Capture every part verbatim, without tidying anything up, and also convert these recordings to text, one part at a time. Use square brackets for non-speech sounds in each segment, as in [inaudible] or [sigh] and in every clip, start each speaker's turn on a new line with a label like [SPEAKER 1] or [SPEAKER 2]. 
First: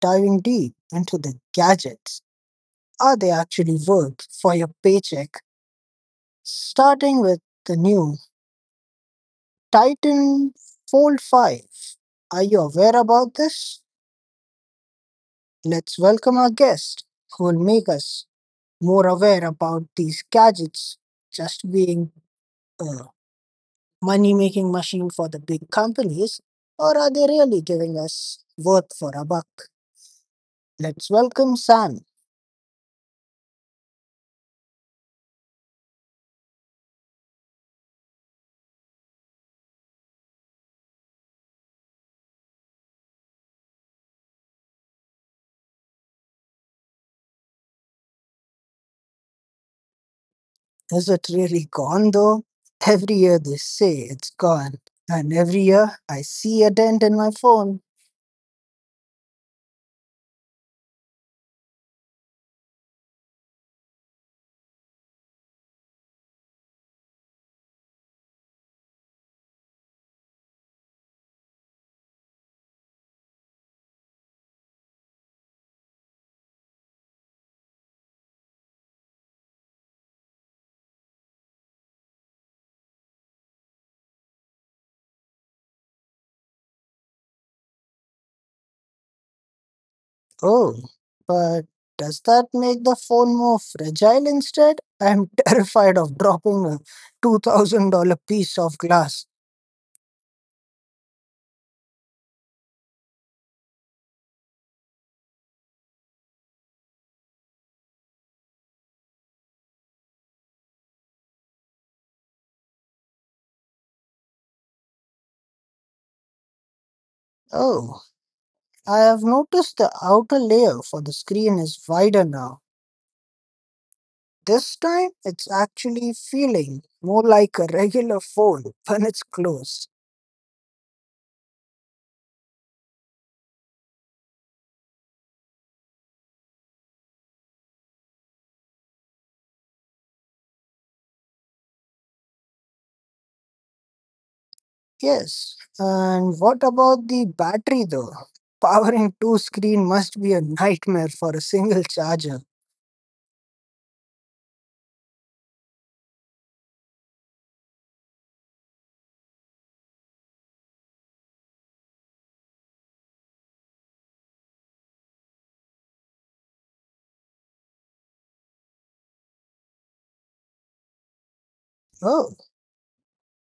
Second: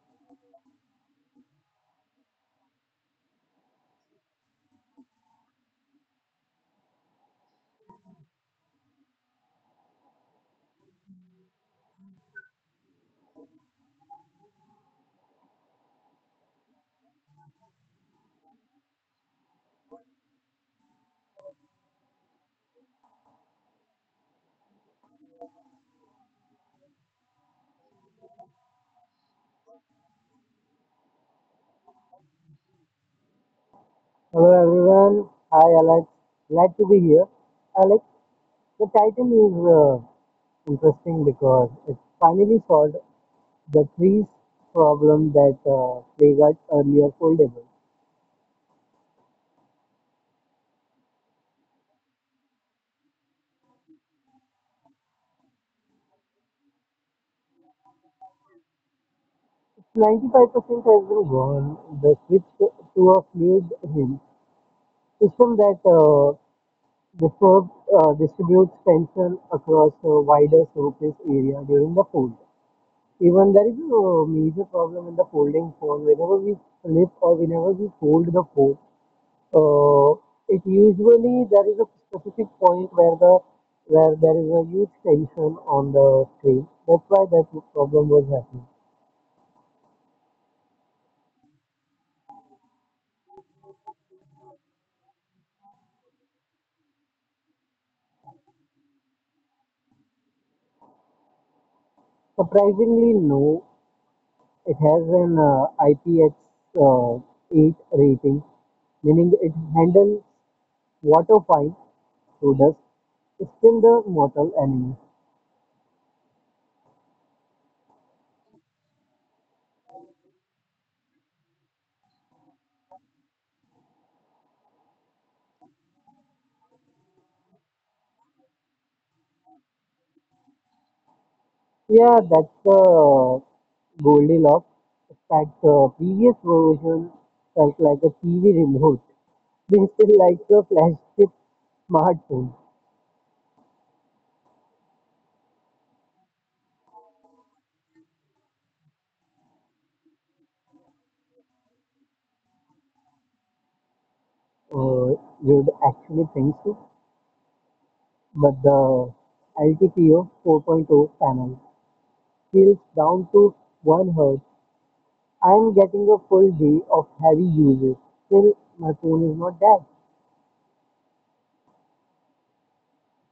[SPEAKER 1] diving deep into the gadgets. Are they actually worth for your paycheck? Starting with the new Titan Fold five. Are you aware about this? Let's welcome our guest who will make us more aware about these gadgets just being a money making machine for the big companies, or are they really giving us worth for a buck? Let's welcome Sam.
[SPEAKER 2] Hello everyone. Hi Alex. Glad to be here. Alex, the title is uh, interesting because it finally solved the trees problem that uh, they got earlier foldable.
[SPEAKER 1] Is it really gone though? Every year they say it's gone, and every year I see a dent in my phone.
[SPEAKER 2] It's ninety-five percent has been gone. The switch to to a fluid hinge system that uh, disturb, uh, distributes tension across a wider surface area during the fold. Even there is a major problem in the folding phone. Whenever we flip or whenever we fold the phone, uh, it usually there is a specific point where the where there is a huge tension on the screen. That's why that problem was happening.
[SPEAKER 1] Oh, but does that make the phone more fragile instead? I'm [laughs] terrified of dropping a two thousand dollars piece of glass.
[SPEAKER 2] Surprisingly, no, it has an uh, I P X eight rating, meaning it handles water fine, so does still the mortal enemy.
[SPEAKER 1] Oh, I have noticed the outer layer for the screen is wider now. This time it's actually feeling more like a regular phone when it's closed.
[SPEAKER 2] Yeah, that's the Goldilocks. That uh, previous version felt like a T V remote. [laughs] This is like a flash chip smartphone.
[SPEAKER 1] Yes. And what about the battery though? Powering two screen must be a nightmare for a single charger.
[SPEAKER 2] Uh, you'd actually think so, but the L T P O 4.0 panel scales down to one hertz. I'm getting a full day of heavy usage. Still, my phone is not dead.
[SPEAKER 1] Oh,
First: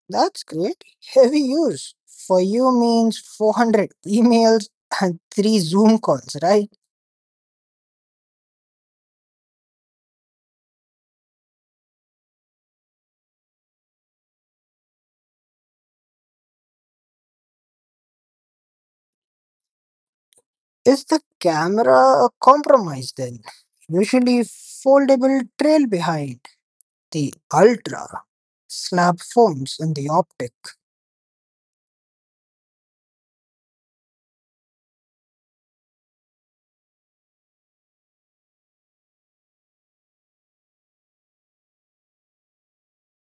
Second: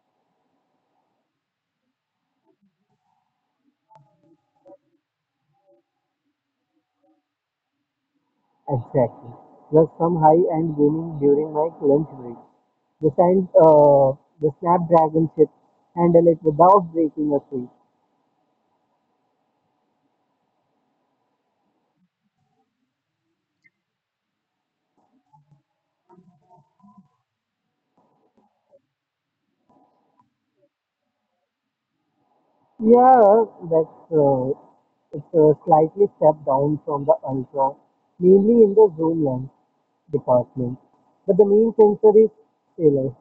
[SPEAKER 1] that's great. Heavy use. For you means four hundred emails and three Zoom calls, right?
[SPEAKER 2] Exactly. Plus some high-end gaming during my lunch break. The, sand, uh, the Snapdragon chip handle it without breaking a sweet.
[SPEAKER 1] Is the camera a compromise then? Usually foldable trail behind the ultra snap phones and the optic.
[SPEAKER 2] Yeah, that's uh, it's a slightly step down from the Ultra, mainly in the zoom lens department. But the main sensor is stellar.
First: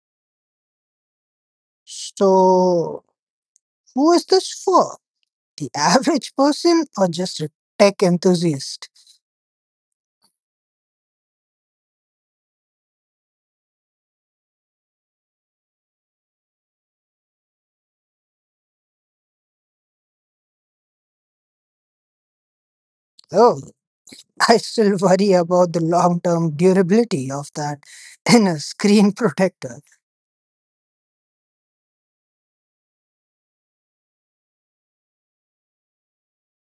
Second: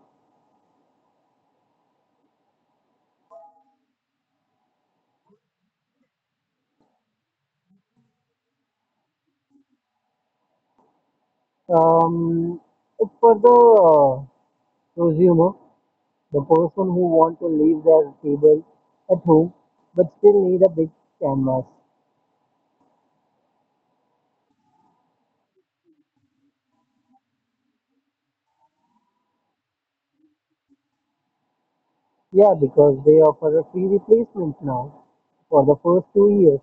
[SPEAKER 1] So who is this for? The [laughs] average person or just a tech enthusiast?
[SPEAKER 2] Um, it's for the uh, prosumer, the person who want to leave their table at home but still need a big canvas.
[SPEAKER 1] Oh, [laughs] I still worry about the long term durability of that [laughs] inner screen protector.
[SPEAKER 2] Yeah, because they offer a free replacement now for the first two years,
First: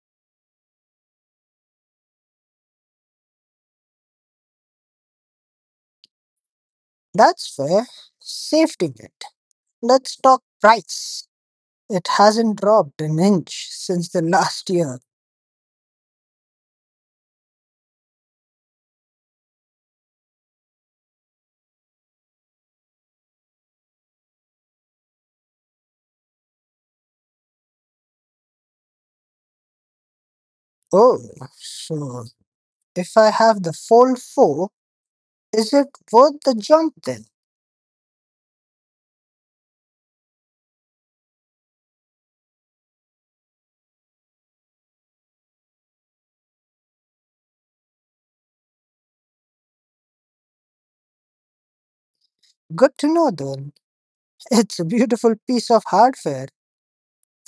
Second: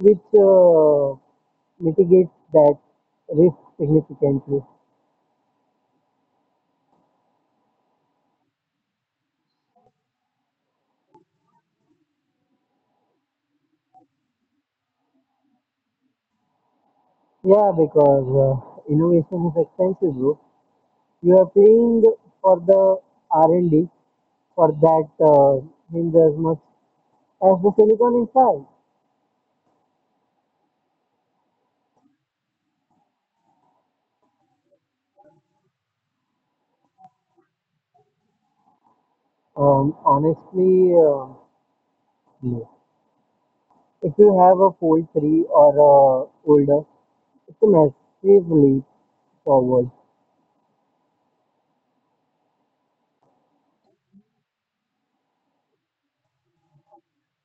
[SPEAKER 2] which uh, mitigates that risk significantly.
[SPEAKER 1] That's fair. Safety net. Let's talk price. It hasn't dropped an inch since the last year.
[SPEAKER 2] Yeah, because uh, innovation is expensive, bro. You are paying for the R and D for that uh, means as much as the silicon inside.
[SPEAKER 1] Oh, so if I have the Fold four, is it worth the jump then?
[SPEAKER 2] Um, honestly, uh, no. If you have a Fold three or uh, older, it's a massive leap forward.
[SPEAKER 1] Good to know then. It's a beautiful piece of hardware.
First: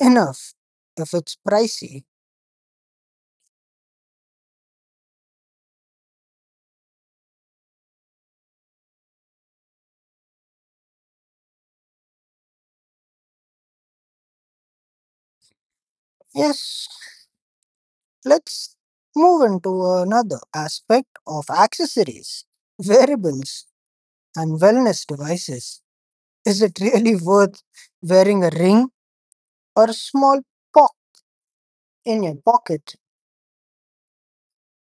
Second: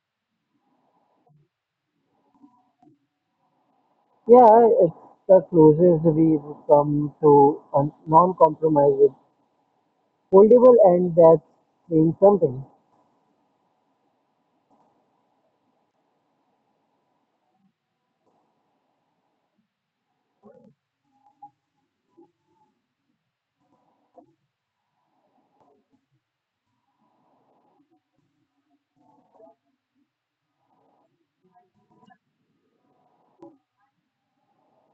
[SPEAKER 1] Enough if it's pricey.
[SPEAKER 2] Yeah, it's the closest we've come to a non-compromise with foldable, and that's saying something.
[SPEAKER 1] Yes, let's move into another aspect of accessories, wearables, and wellness devices. Is it really worth wearing a ring or a small pock in your pocket,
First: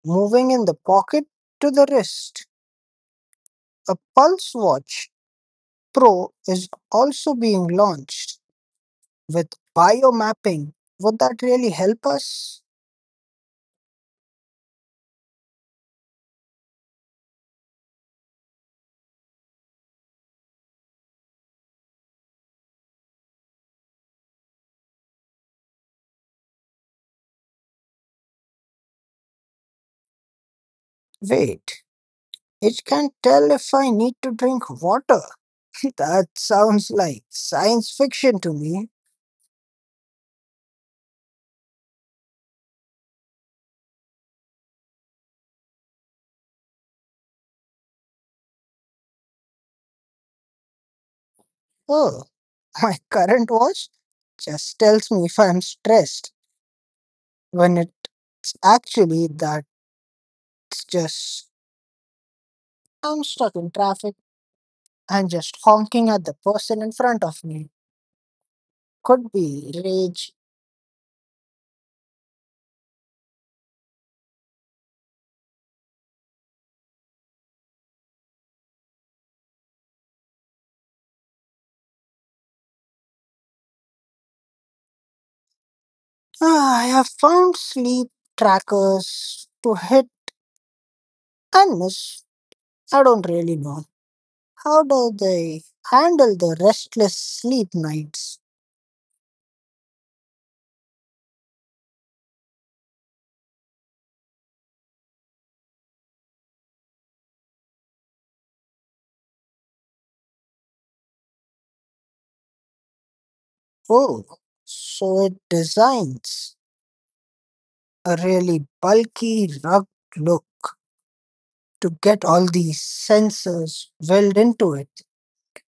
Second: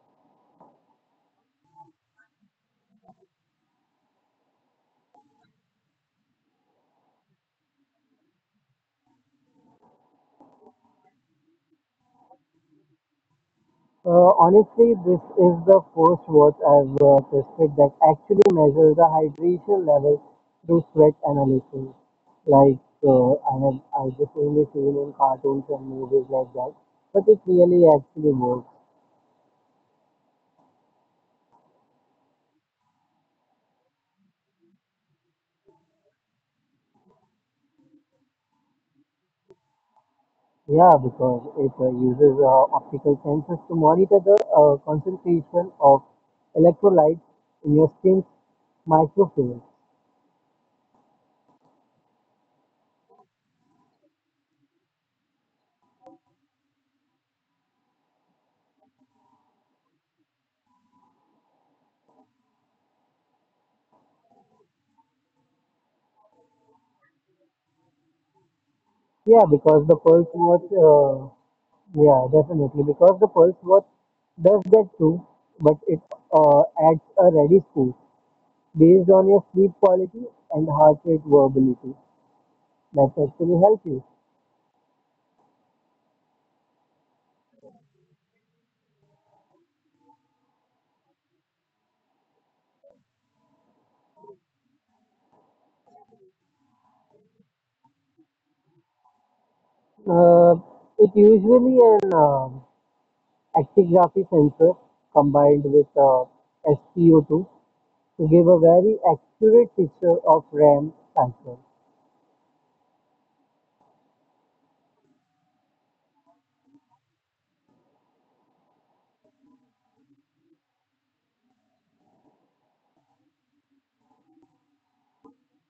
[SPEAKER 1] moving in the pocket to the wrist? A Pulse Watch Pro is also being launched with biomapping. Would that really help us?
[SPEAKER 2] Uh, honestly, this is the first watch I've uh, tested that actually measures the hydration level through sweat analysis. Like uh, I have, I just only seen in cartoons and movies like that, but it really actually works.
[SPEAKER 1] Wait. It can tell if I need to drink water. [laughs] That sounds like science fiction to me.
[SPEAKER 2] Yeah, because it uh, uses uh, optical sensors to monitor the uh, concentration of electrolytes in your skin's microfluids.
[SPEAKER 1] Oh, [laughs] my current watch just tells me if I'm stressed, when it's actually that's just I'm stuck in traffic and just honking at the person in front of me. Could
[SPEAKER 2] Yeah,
[SPEAKER 1] be
[SPEAKER 2] because the
[SPEAKER 1] rage.
[SPEAKER 2] pulse watch, uh, yeah, definitely, because the pulse watch does that too, but it uh, adds a ready score based on your sleep quality and heart rate variability. That actually helps you.
[SPEAKER 1] Ah, I have found sleep trackers to hit and miss. I don't really know. How do they handle the restless sleep nights?
[SPEAKER 2] Uh, it usually an uh, actigraphy sensor combined with uh, S P O two to give a very accurate picture of RAM cycle.
[SPEAKER 1] Oh, so it designs a really bulky, rugged look to get all these sensors welded into it.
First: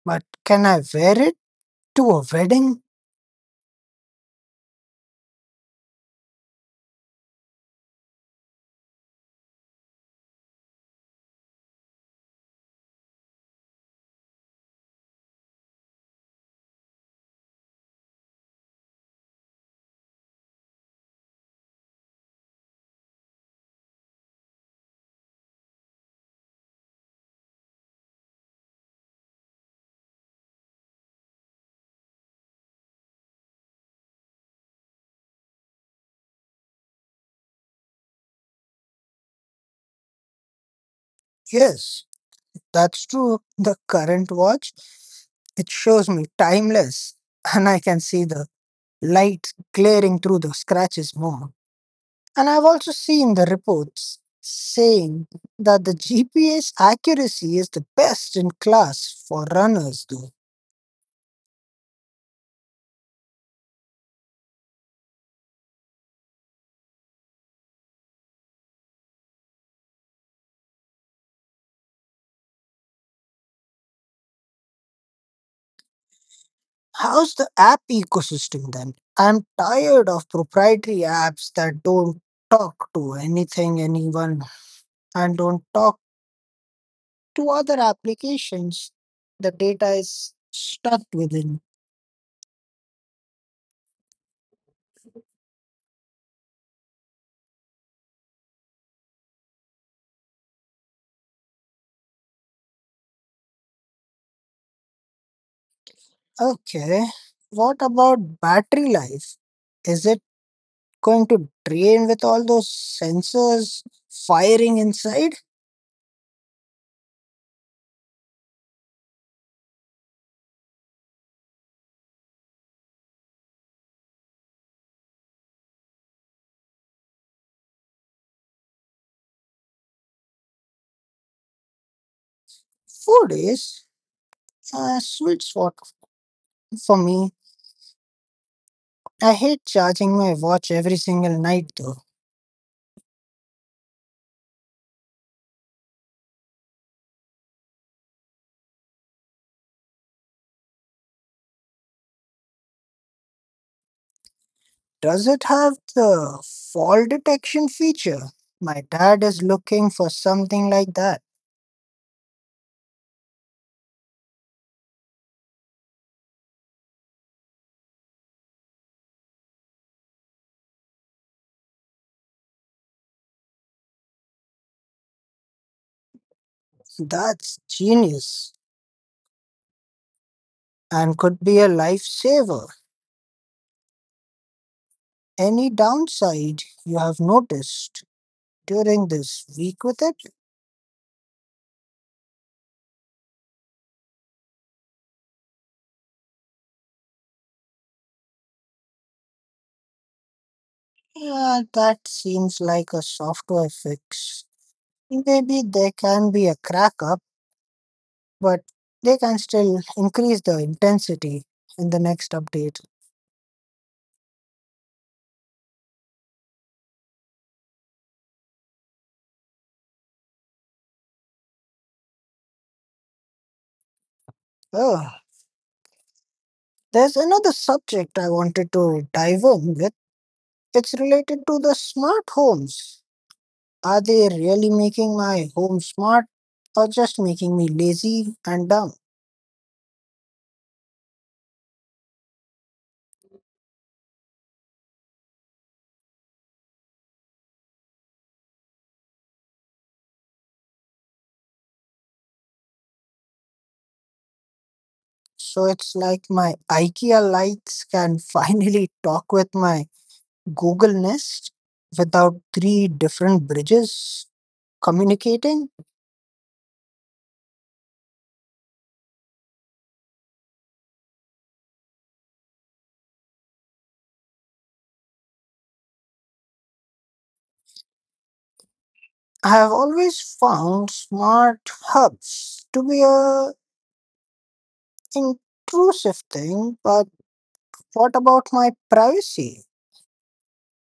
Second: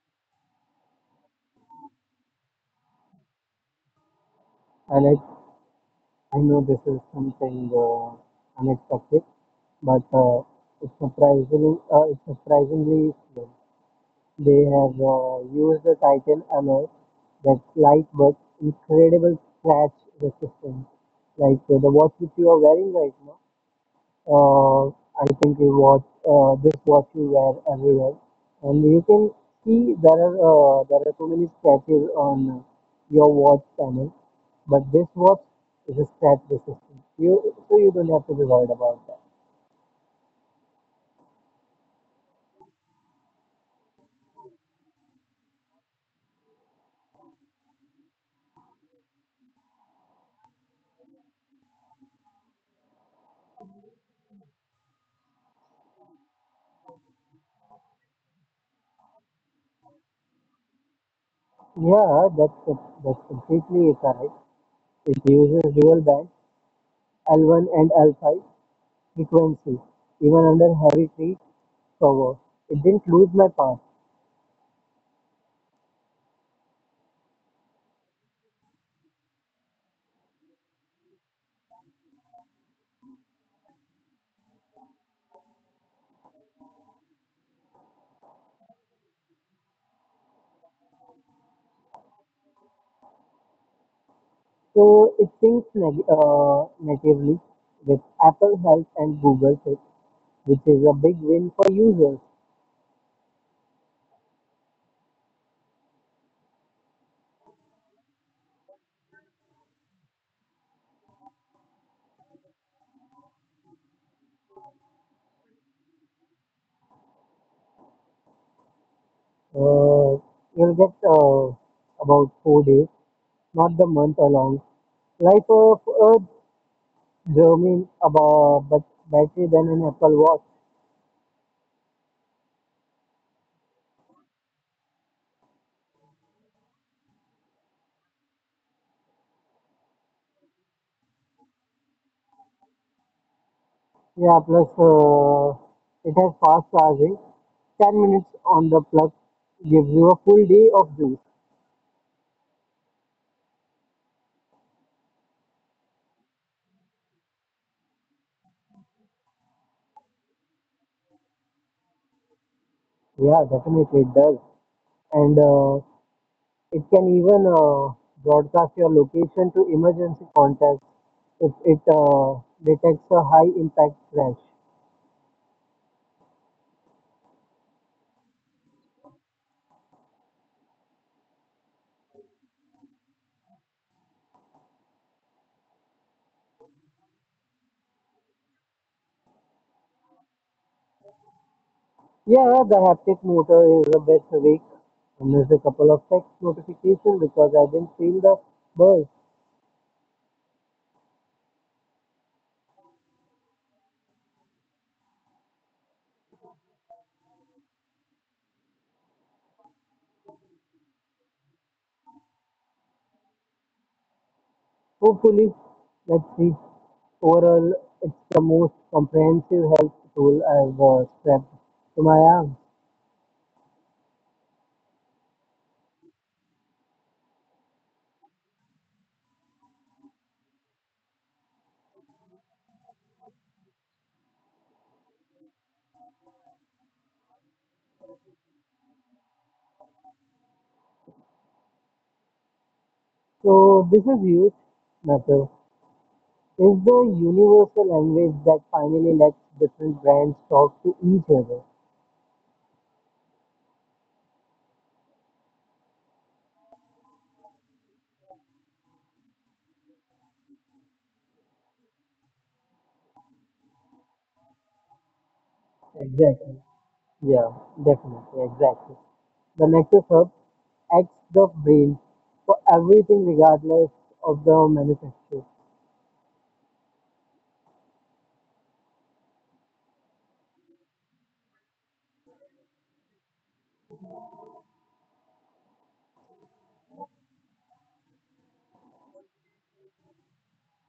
[SPEAKER 1] But can I wear it to a wedding?
[SPEAKER 2] And it, I know this is something uh, unexpected, but uh, it's surprisingly uh, it's surprisingly slow. They have uh, used the Titan alloy that's light but incredible scratch resistance. Like uh, the watch which you are wearing right now, uh, I think you watch uh, this watch you wear everywhere, and you can see there are uh, there are so many scratches on your watch panel, but this watch is a scratch resistant. You so you don't have to be worried about that.
[SPEAKER 1] Yes, that's true. The current watch, it shows me timeless, and I can see the light glaring through the scratches more. And I've also seen the reports saying that the G P S accuracy is the best in class for runners, though.
[SPEAKER 2] Yeah, that's that's completely correct. It uses dual band L one and L five frequency even under heavy tree cover. It didn't lose my power.
[SPEAKER 1] How's the app ecosystem then? I'm tired of proprietary apps that don't talk to anything, anyone, and don't talk to other applications. The data is stuck within.
[SPEAKER 2] So it syncs neg- uh, natively with Apple Health and Google Fit, which is a big win for users.
[SPEAKER 1] Okay, what about battery life? Is it going to drain with all those sensors firing inside?
[SPEAKER 2] Uh, you'll get uh, about four days, not the month along. Life of Earth German about but battery than an Apple Watch.
[SPEAKER 1] Food is a sweet spot for me. I hate charging my watch every single night though.
[SPEAKER 2] Yeah, plus uh, it has fast charging. ten minutes on the plug gives you a full day of juice.
[SPEAKER 1] Does it have the fall detection feature? My dad is looking for something like that.
[SPEAKER 2] Yeah, definitely it does. And uh, it can even uh, broadcast your location to emergency contacts if it uh, detects a high impact crash.
[SPEAKER 1] That's genius and could be a lifesaver. Any downside you have noticed during this week with it?
[SPEAKER 2] Yeah, the haptic motor is the best way. And there's a couple of text notifications because I didn't feel the buzz.
[SPEAKER 1] Yeah, that seems like a software fix. Maybe there can be a crack up, but they can still increase the intensity in the next update.
[SPEAKER 2] Hopefully, let's see. Overall, it's the most comprehensive health tool I've uh, strapped to my arm.
[SPEAKER 1] Oh, there's another subject I wanted to dive in with. It's related to the smart homes. Are they really making my home smart or just making me lazy and dumb?
[SPEAKER 2] So this is huge matter. Is the universal language that finally lets different brands talk to each other.
[SPEAKER 1] So it's like my IKEA lights can [laughs] finally talk with my Google Nest without three different bridges communicating.
[SPEAKER 2] Exactly. Yeah, definitely. Exactly. The Nexus Hub acts the brain for everything regardless of the manufacturer.
[SPEAKER 1] I have always found smart hubs to be a intrusive thing, but what about my privacy?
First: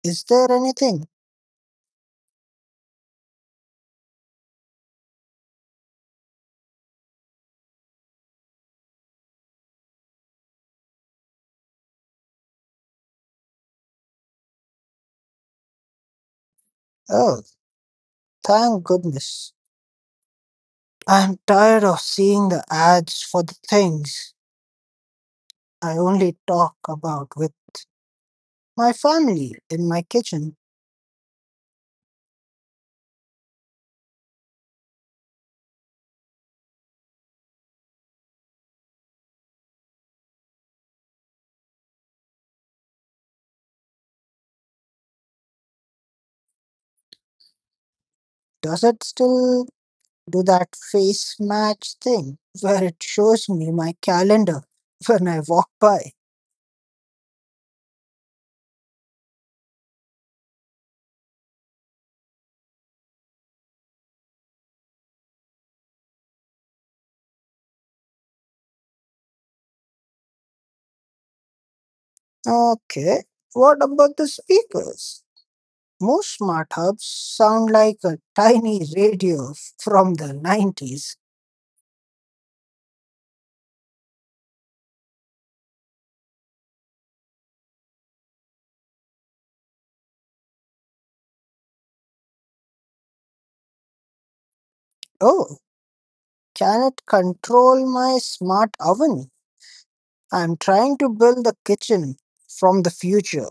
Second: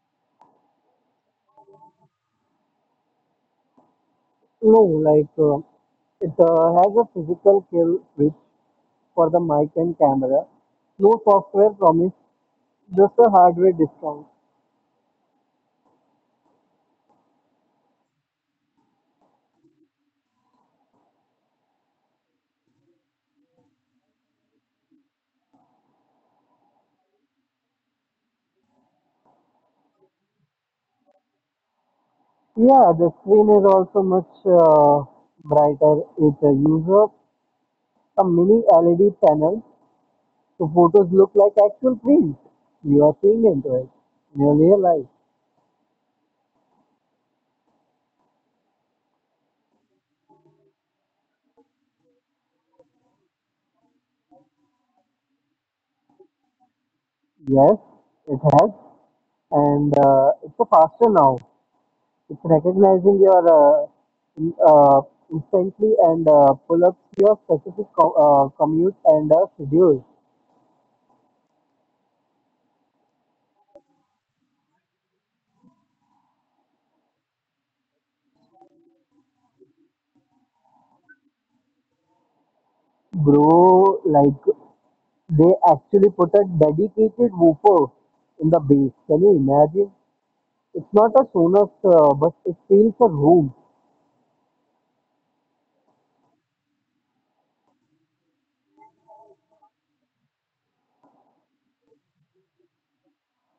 [SPEAKER 1] Is there anything?
[SPEAKER 2] No, like uh, it uh, has a physical kill switch for the mic and camera. No software promise, just a hardware discount.
[SPEAKER 1] Oh, thank goodness. I'm tired of seeing the ads for the things I only talk about with my family in my kitchen.
[SPEAKER 2] Yeah, the screen is also much uh, brighter. It's a user a mini L E D panel, so photos look like actual prints. You are seeing into it in your real life.
[SPEAKER 1] Does it still do that face match thing where it shows me my calendar [laughs] when I walk by?
[SPEAKER 2] Yes, it has, and uh, it's a faster now. It's recognizing your uh, in- uh, instantly and uh, pull up your specific co- uh, commute and uh, schedule.
[SPEAKER 1] Okay, what about the speakers? Most smart hubs sound like a tiny radio from the nineties.
[SPEAKER 2] Bro, like they actually put a dedicated woofer in the base. Can you imagine? It's not a Sonos, uh, but it feels a room.
[SPEAKER 1] Oh, can it control my smart oven? I'm trying to build a kitchen from the future.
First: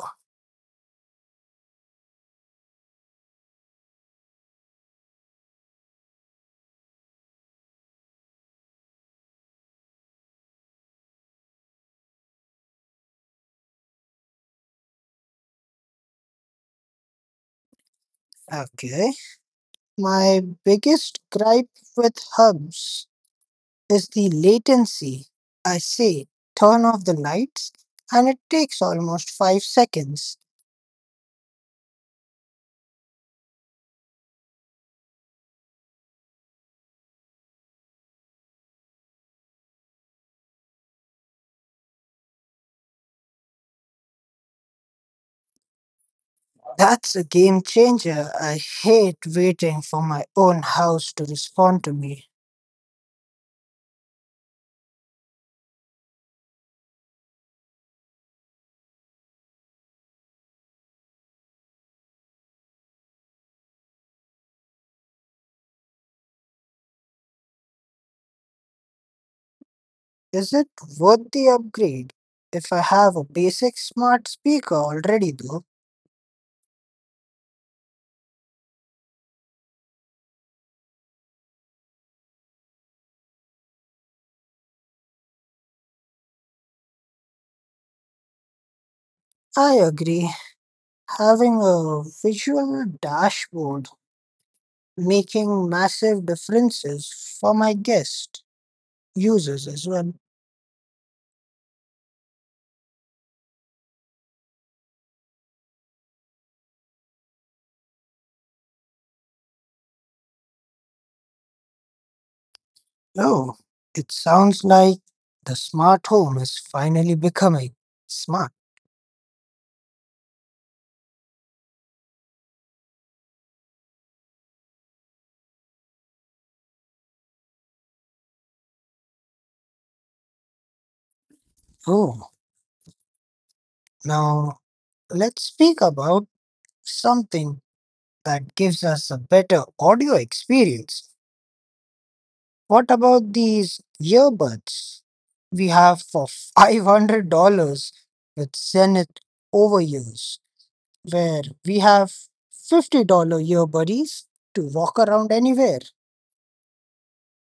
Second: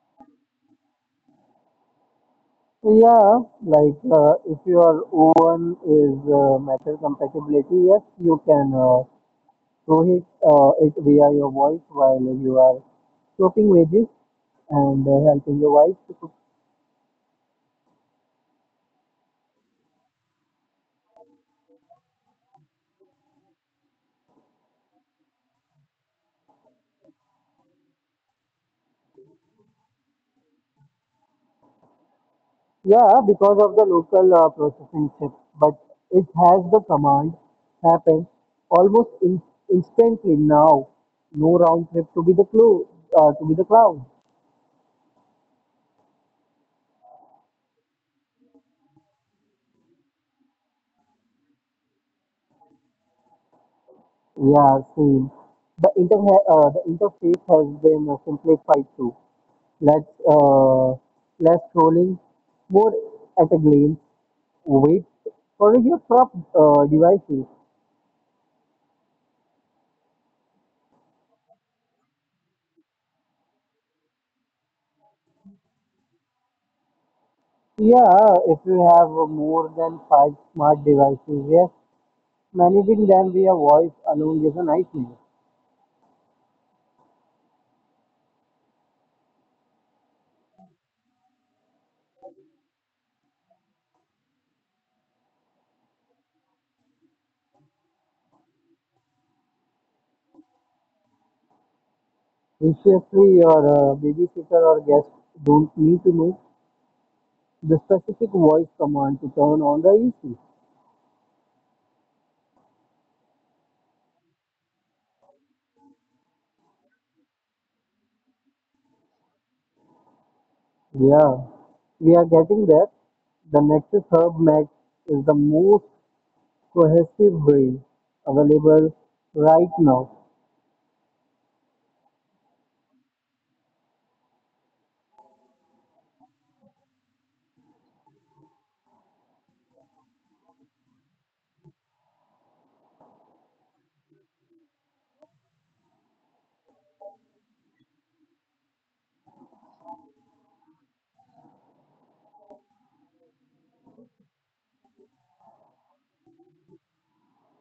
[SPEAKER 2] Yeah, like uh, if your oven is uh, metal compatibility, yes, you can uh, throw it, uh, it via your voice while you are chopping veggies and uh, helping your wife to cook.
[SPEAKER 1] Okay. My biggest gripe with hubs is the latency. I say, turn off the lights, and it takes almost five seconds.
[SPEAKER 2] Yeah, because of the local uh, processing chip, but it has the command happen almost in- instantly now. No round trip to be the clue uh, to be the cloud.
[SPEAKER 1] That's a game changer. I hate waiting for my own house to respond to me.
[SPEAKER 2] Yeah, same. The inter uh, the interface has been uh, simplified too. Less uh, Less scrolling, more at a glance. Wait for your prop uh, devices.
[SPEAKER 1] Is it worth the upgrade? If I have a basic smart speaker already, though,
[SPEAKER 2] Yeah, if you have uh, more than five smart devices, yes, managing them via voice alone is a nightmare.
[SPEAKER 1] I agree. Having a visual dashboard making massive differences for my guest users as well.
[SPEAKER 2] Recently, your uh, babysitter or guest don't need to know the specific voice command to turn on the A C.
[SPEAKER 1] Oh, it sounds like the smart home is finally becoming smart.
[SPEAKER 2] Yeah, we are getting there. The Nexus Hub Max is the most cohesive build available right now.
[SPEAKER 1] Oh, now let's speak about something that gives us a better audio experience. What about these earbuds we have for five hundred dollars with Zenith Overuse, where we have fifty dollars earbuddies to walk around anywhere?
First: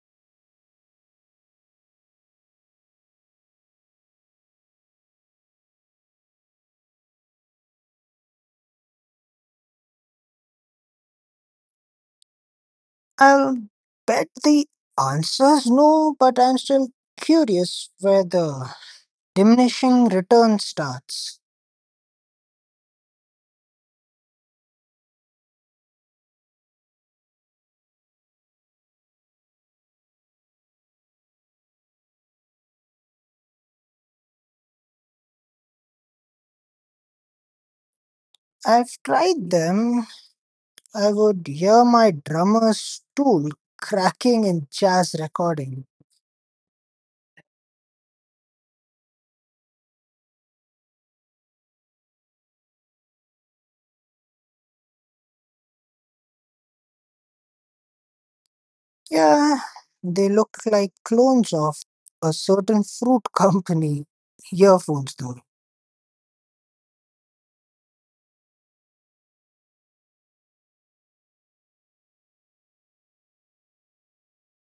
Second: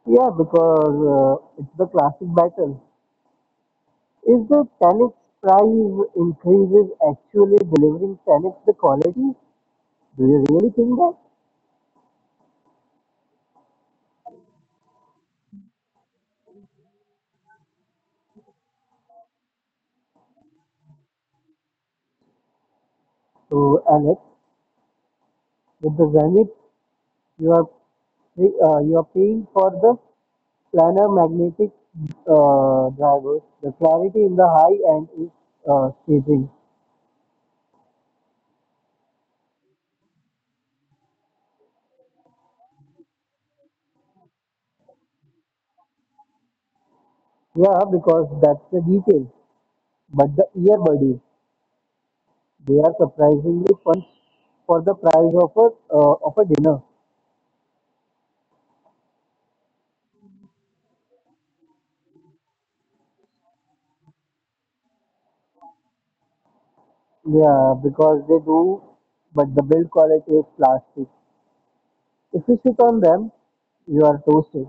[SPEAKER 2] Yeah, because uh, it's the classic battle. Is the ten x price increases actually delivering ten x the quality? Do you really think that?
[SPEAKER 1] I'll bet the answer's no, but I'm still curious where the diminishing return starts.
[SPEAKER 2] So, Alex, with the Zenith you are uh, you are paying for the planar magnetic uh, driver. The clarity in the high end is uh, staging.
[SPEAKER 1] I've tried them. I would hear my drummer's tool cracking in jazz recording.
[SPEAKER 2] Yeah, because that's the detail. But the earbuddies, they are surprisingly fun for the price of a uh, of a dinner.
[SPEAKER 1] Yeah, they look like clones of a certain fruit [laughs] company earphones, though.
[SPEAKER 2] Yeah, because they do, but the build quality is plastic. If you sit on them, you are toasted.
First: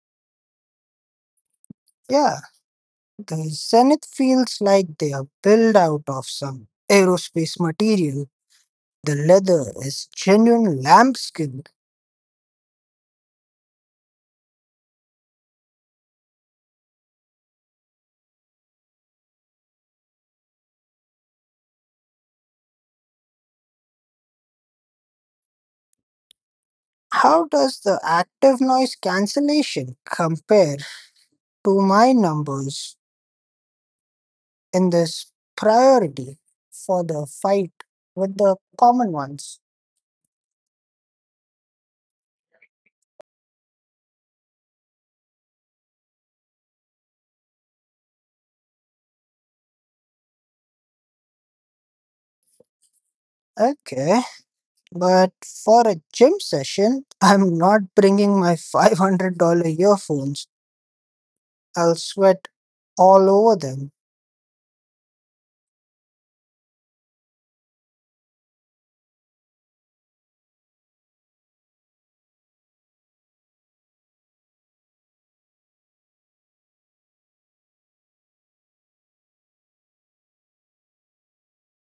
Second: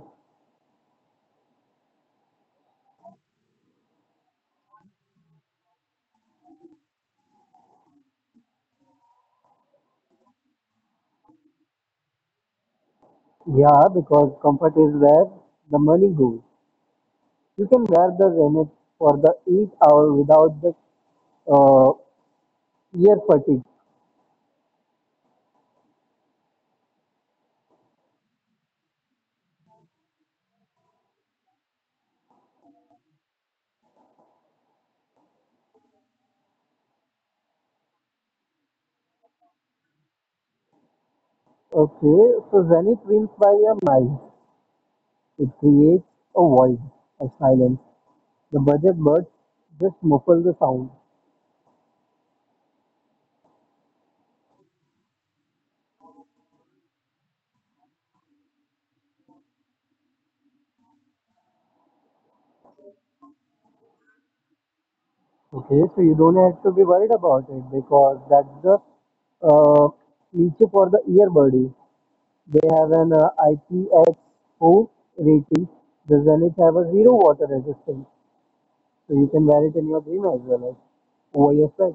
[SPEAKER 1] Yeah, the Zenith feels like they are built out of some aerospace material. The leather is genuine lambskin.
[SPEAKER 2] Yeah, because comfort is where the money goes. You can wear the Zenith for the eight hour without the uh, ear fatigue.
[SPEAKER 1] How does the active noise cancellation compare to my numbers in this priority for the fight with the common ones?
[SPEAKER 2] Okay, so Zenith wins by a mile. It creates a void, a silence. The budget birds just muffle the sound.
[SPEAKER 1] Okay. But for a gym session, [laughs] I'm not bringing my five hundred dollars earphones. I'll sweat all over them.
[SPEAKER 2] Okay, so you don't have to be worried about it because that's the uh, niche for the earbuddy. They have an uh, I P X four rating. The Zenith have a zero water resistance, so you can wear it in your dream as well as over your sweat.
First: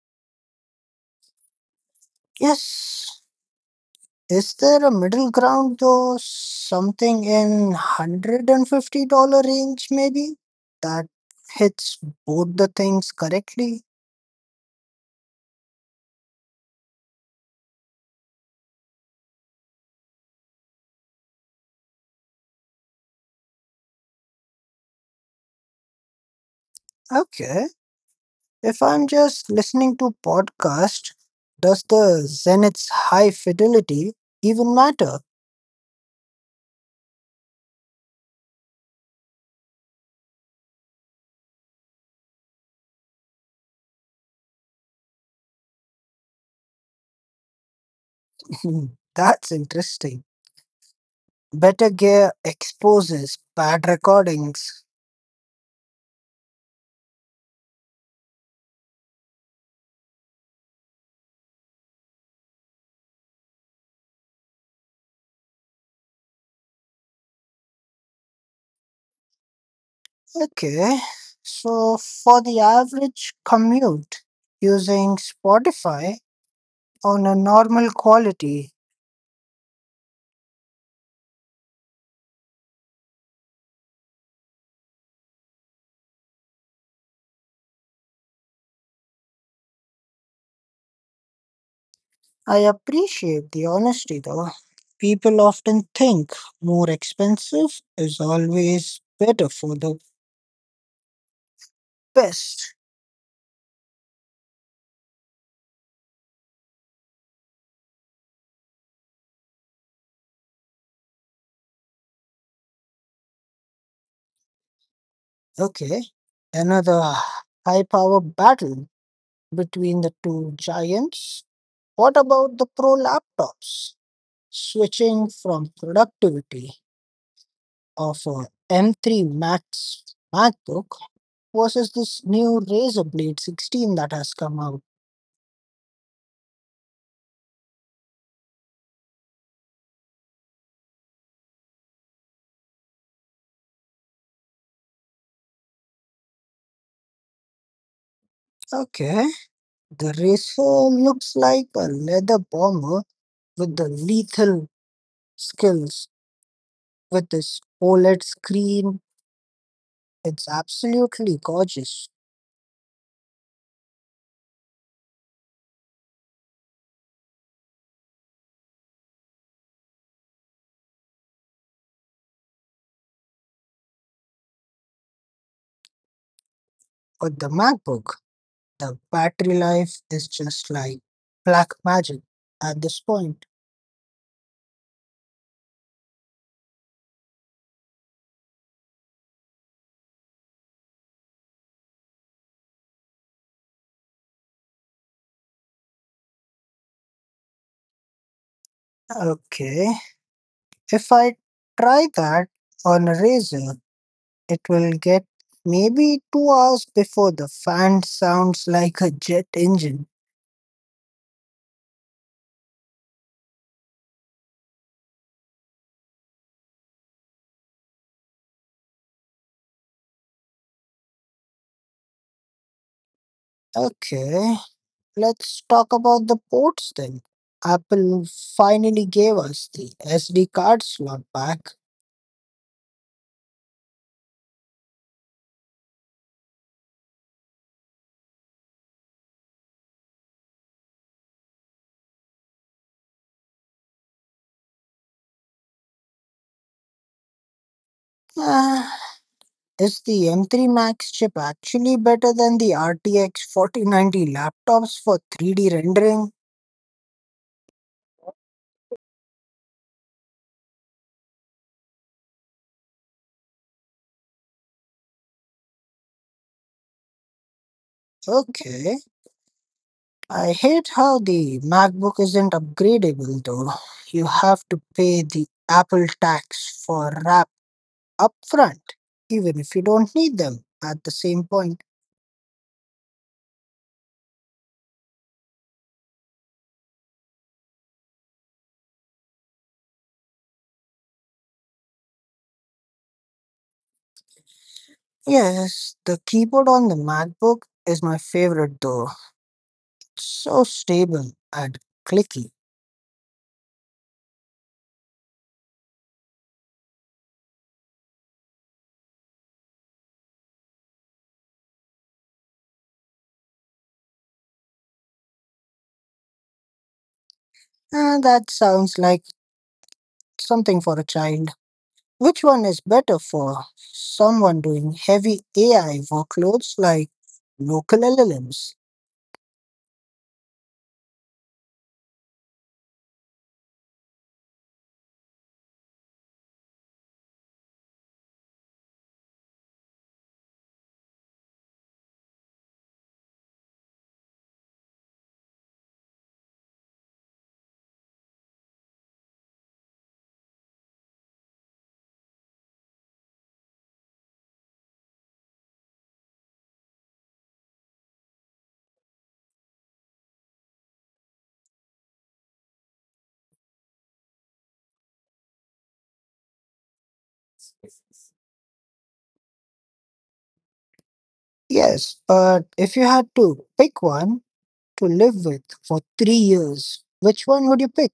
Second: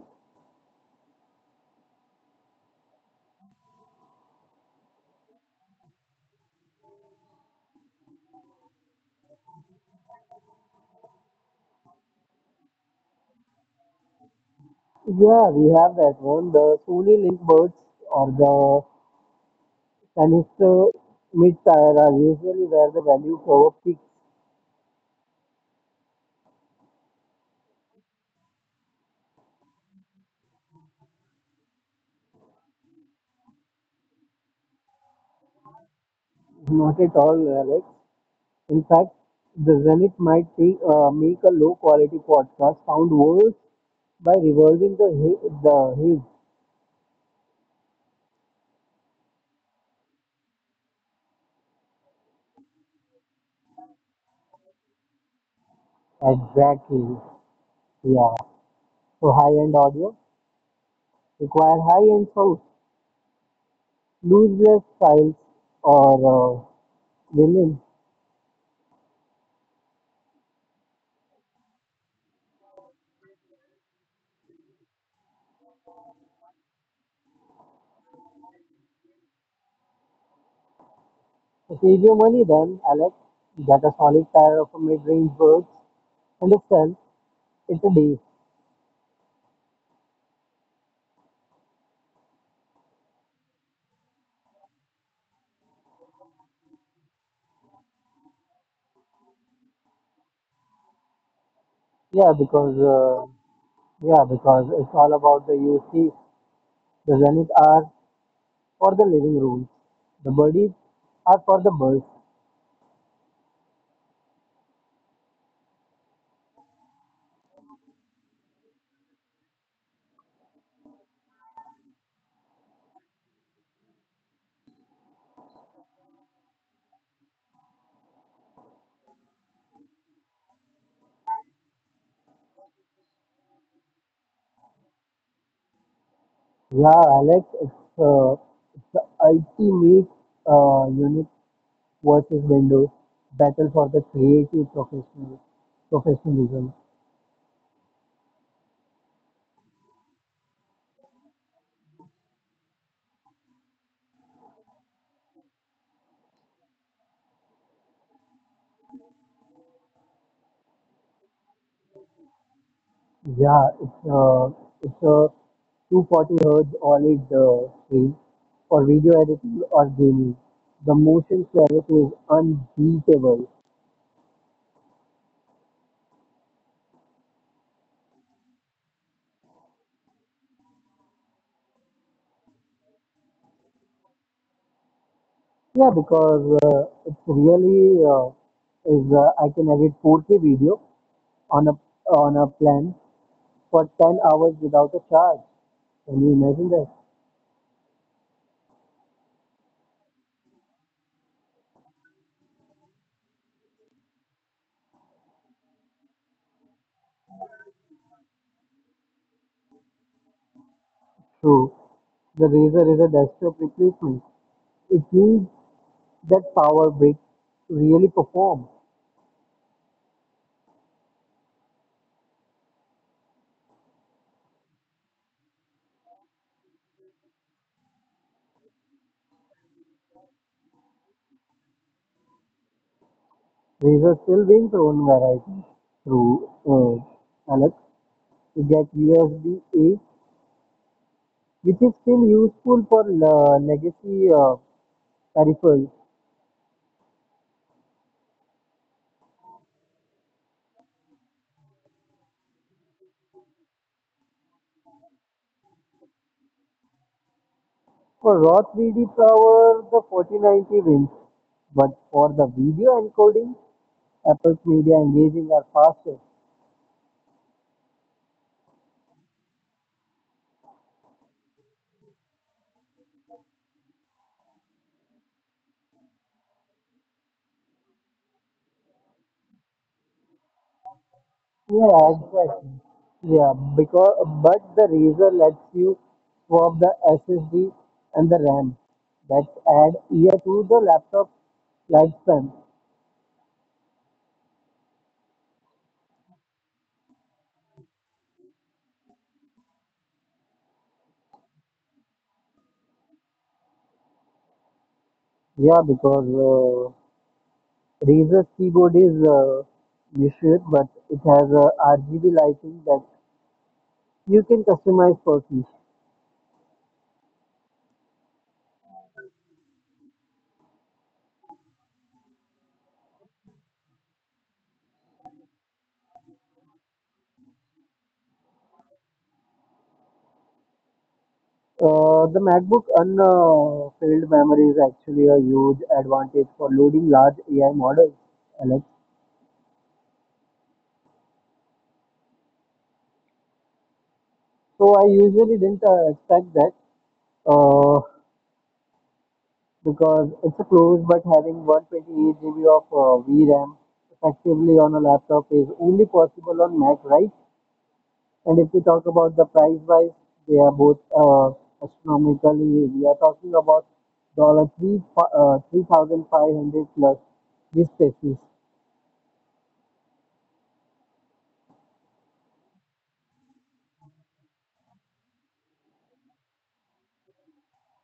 [SPEAKER 1] Yes. Is there a middle ground though? Something in a hundred fifty dollars range maybe? That hits both the things correctly?
[SPEAKER 2] Yeah, we have that one. The Sony link birds or the canister mid tire are usually where the value curve peaks.
[SPEAKER 1] Okay. If I'm just listening to podcast, does the Zenith's high fidelity even matter?
[SPEAKER 2] Is Not at all, Alex. In fact, the Zenith might take, uh, make a low quality podcast sound worse by reversing the hi- the his.
[SPEAKER 1] [laughs] That's interesting. Better gear exposes bad recordings.
[SPEAKER 2] Exactly. Yeah. So high end audio require high end sound, looseless styles or uh, vinyl.
[SPEAKER 1] Okay, so for the average commute using Spotify on a normal quality,
[SPEAKER 2] Save your money then, Alex. Get a solid pair of mid-range birds and sell it a day.
[SPEAKER 1] I appreciate the honesty though. People often think more expensive is always better for the
[SPEAKER 2] Yeah, because
[SPEAKER 1] best.
[SPEAKER 2] uh, yeah, because it's all about the U C. The Zenith are for the living rooms. The birdies are for the birds.
[SPEAKER 1] Okay, another high power battle between the two giants. What about the pro laptops? Switching from productivity of a M three Max MacBook versus this new Razer Blade sixteen that has come out.
[SPEAKER 2] Yeah, Alex, it's uh, it's the ultimate uh, unit versus Windows battle for the creative professional professionalism.
[SPEAKER 1] Okay, the Razer looks like a leather bomber with the lethal skills with this O L E D screen. It's absolutely gorgeous.
[SPEAKER 2] Yeah, it's a it's a two hundred forty hertz O L E D uh, screen for video editing or gaming. The motion clarity is unbeatable.
[SPEAKER 1] But the MacBook, the battery life is just like black magic at this point.
[SPEAKER 2] Yeah, because uh, it's really uh, is uh, I can edit four K video on a on a plan for ten hours without a charge. Can you imagine that?
[SPEAKER 1] Okay, if I try that on a razor, it will get maybe two hours before the fan sounds like a jet engine.
[SPEAKER 2] True. The Razer is a desktop replacement. It means that Power Brick really perform.
[SPEAKER 1] Okay, let's talk about the ports then. Apple finally gave us the S D card slot back. [sighs]
[SPEAKER 2] These are still being thrown variety through uh, Alex to get U S B-A, which is still useful for uh, legacy uh, peripherals.
[SPEAKER 1] Ah, is the M three Max chip actually better than the R T X forty ninety laptops for three D rendering?
[SPEAKER 2] For raw three D power, the forty ninety wins, but for the video encoding, Apple's media engaging are faster.
[SPEAKER 1] Okay. I hate how the MacBook isn't upgradable though. You have to pay the Apple tax for rap upfront, even if you don't need them at the same point.
[SPEAKER 2] Yeah, exactly. Yeah, because but the Razer lets you swap the S S D and the RAM that add year to the laptop lifespan.
[SPEAKER 1] Yes, the keyboard on the MacBook is my favorite though. It's so stable and clicky.
[SPEAKER 2] Yeah, because uh, Razer's keyboard is uh, measured, but it has a R G B lighting that you can customize for key.
[SPEAKER 1] And that sounds like something for a child. Which one is better for someone doing heavy A I workloads like local L L Ms?
[SPEAKER 2] Uh, the MacBook unfilled memory is actually a huge advantage for loading large A I models, Alex. So I usually didn't uh, expect that uh, because it's a close, but having one hundred twenty-eight gigabytes of uh, V RAM effectively on a laptop is only possible on Mac, right? And if we talk about the price wise, they are both uh, astronomically. We are talking about dollar three uh, three thousand five hundred plus this species.
[SPEAKER 1] Yes, but if you had to pick one to live with for three years, which one would you pick?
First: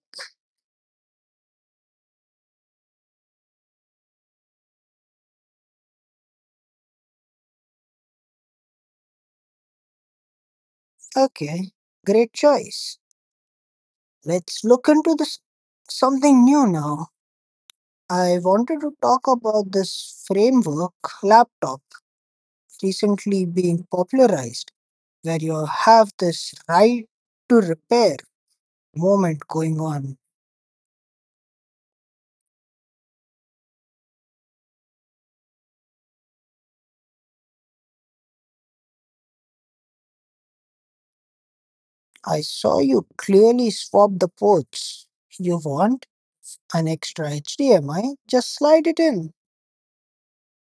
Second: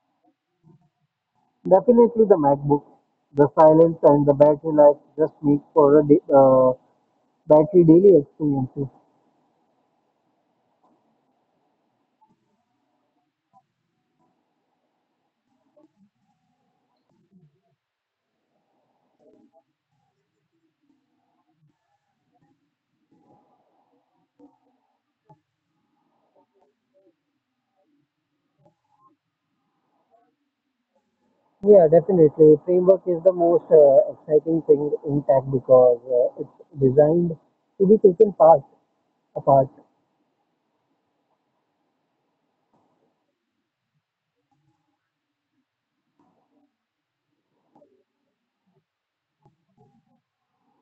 [SPEAKER 2] Definitely the MacBook, the silence and the battery life just make for a da- uh, battery daily experiences.
[SPEAKER 1] Okay, great choice. Let's look into this something new now. I wanted to talk about this framework laptop recently being popularized, where you have this right to repair moment going on.
[SPEAKER 2] Yeah, definitely. Framework is the most uh, exciting thing in tech because uh, it's designed to be taken part apart.
[SPEAKER 1] I saw you clearly swap the ports. You want an extra H D M I? Just slide it in.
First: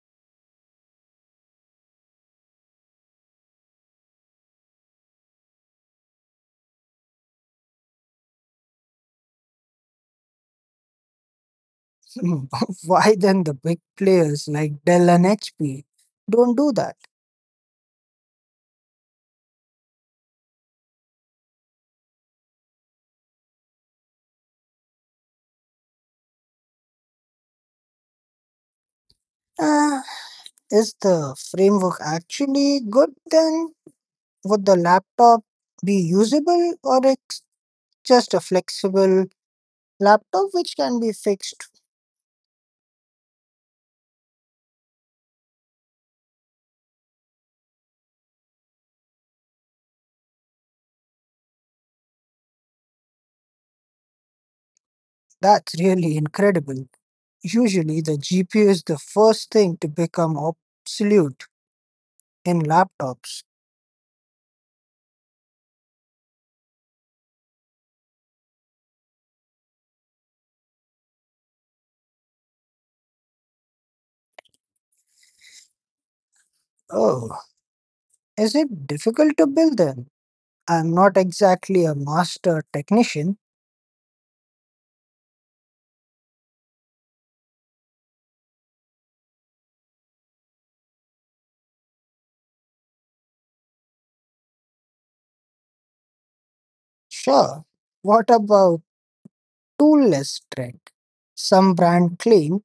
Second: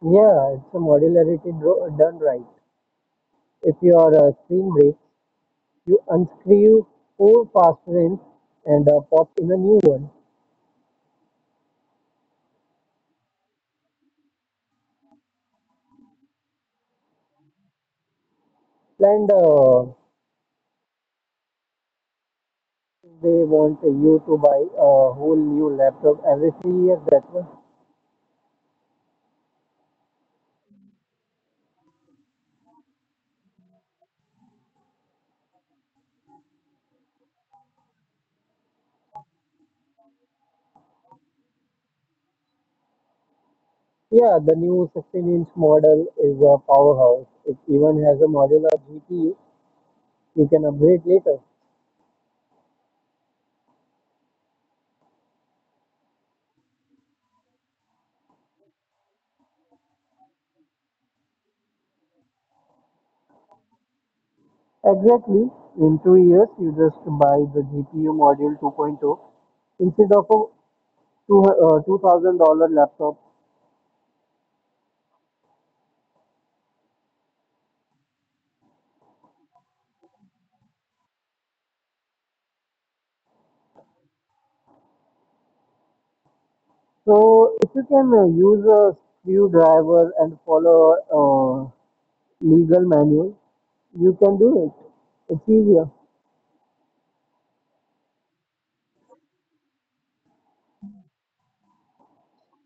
[SPEAKER 2] Yeah, it's a modularity dro- done right. If you are a spring break, you unscrew four past rinse and uh, pop in a new one.
[SPEAKER 1] [laughs] Why then the big players like Dell and H P don't do that?
[SPEAKER 2] And uh, they want you to buy a whole new laptop every three years. That one.
[SPEAKER 1] Uh, is the framework actually good then? Would the laptop be usable or it's just a flexible laptop which can be fixed?
[SPEAKER 2] Yeah, the new sixteen-inch model is a powerhouse. It even has a modular G P U you can upgrade later.
[SPEAKER 1] That's really incredible. Usually the G P U is the first thing to become obsolete in laptops.
[SPEAKER 2] Exactly. In two years, you just buy the G P U module 2.0 instead of a two, uh, two thousand dollars laptop.
[SPEAKER 1] Oh, is it difficult to build then? I'm not exactly a master technician.
[SPEAKER 2] So if you can uh, use a screwdriver and follow uh, legal manual, you can do it. It's easier.
[SPEAKER 1] Sure. What about toolless strength? Some brands claim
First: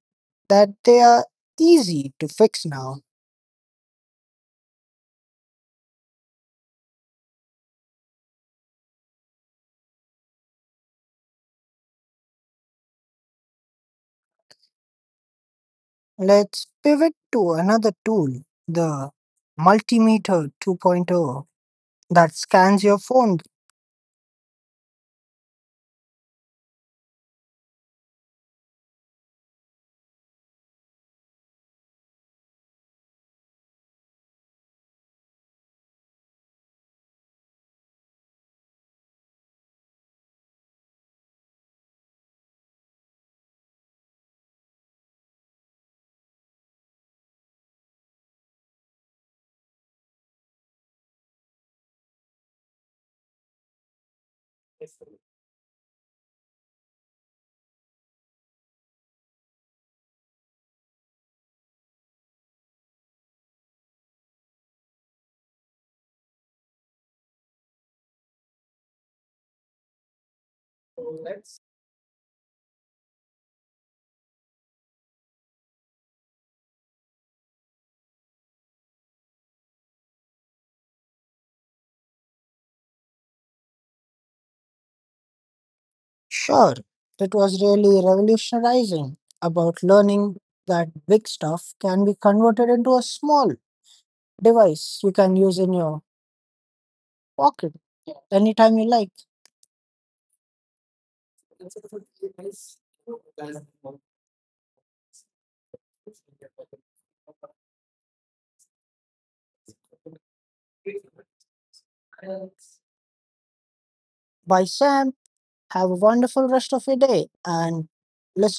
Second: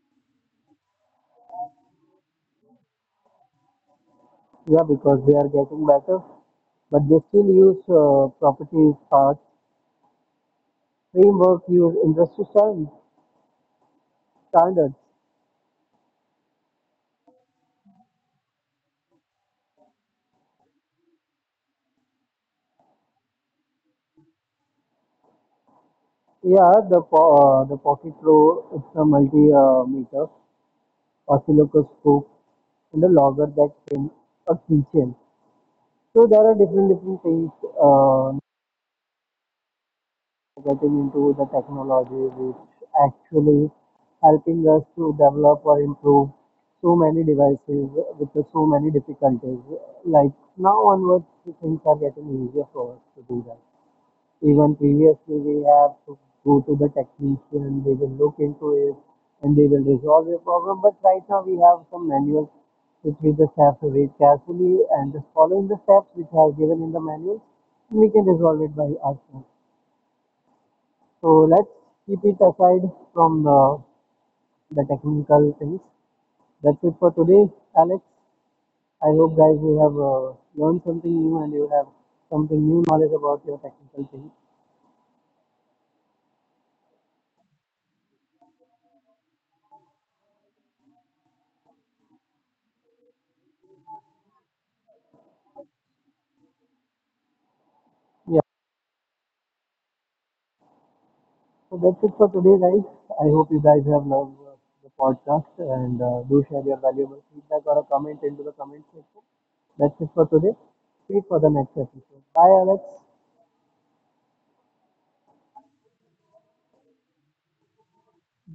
[SPEAKER 1] that they are easy to fix now.
[SPEAKER 2] Yeah, because they are getting better, but they still use uh, property parts. Framework use industry stand- standards.
[SPEAKER 1] Let's pivot to another tool, the Multimeter 2.0 that scans your phone.
[SPEAKER 2] Yeah, the po- uh, the Pocket Pro, it's a multi uh, meter oscilloscope and a logger that in a keychain. So there are different different things uh, getting into the technology which actually helping us to develop or improve so many devices with the so many difficulties. Like now onwards, things are getting easier for us to do that. Even previously, we have to go to the technician, they will look into it and they will resolve your problem. But right now, we have some manuals which we just have to read carefully and just following the steps which are given in the manual, we can resolve it by ourselves. So let's keep it aside from the, the technical things. That's it for today, Alex. I hope guys you have uh, learned something new and you have something new knowledge about your technical things.
[SPEAKER 1] Sure, it was really revolutionizing about learning that big stuff can be converted into a small device you can use in your pocket
[SPEAKER 2] Yeah.
[SPEAKER 1] anytime you like.
[SPEAKER 2] So that's it for today, guys. I hope you guys have loved uh, the podcast and uh, do share your valuable feedback or a comment into the comment section. That's it for today. See you for the next episode. Bye, Alex.
[SPEAKER 1] By Sam. Have a wonderful rest of your day. And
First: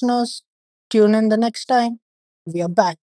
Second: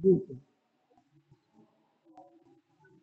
[SPEAKER 2] Be safe.
[SPEAKER 1] tune in the next time we are back.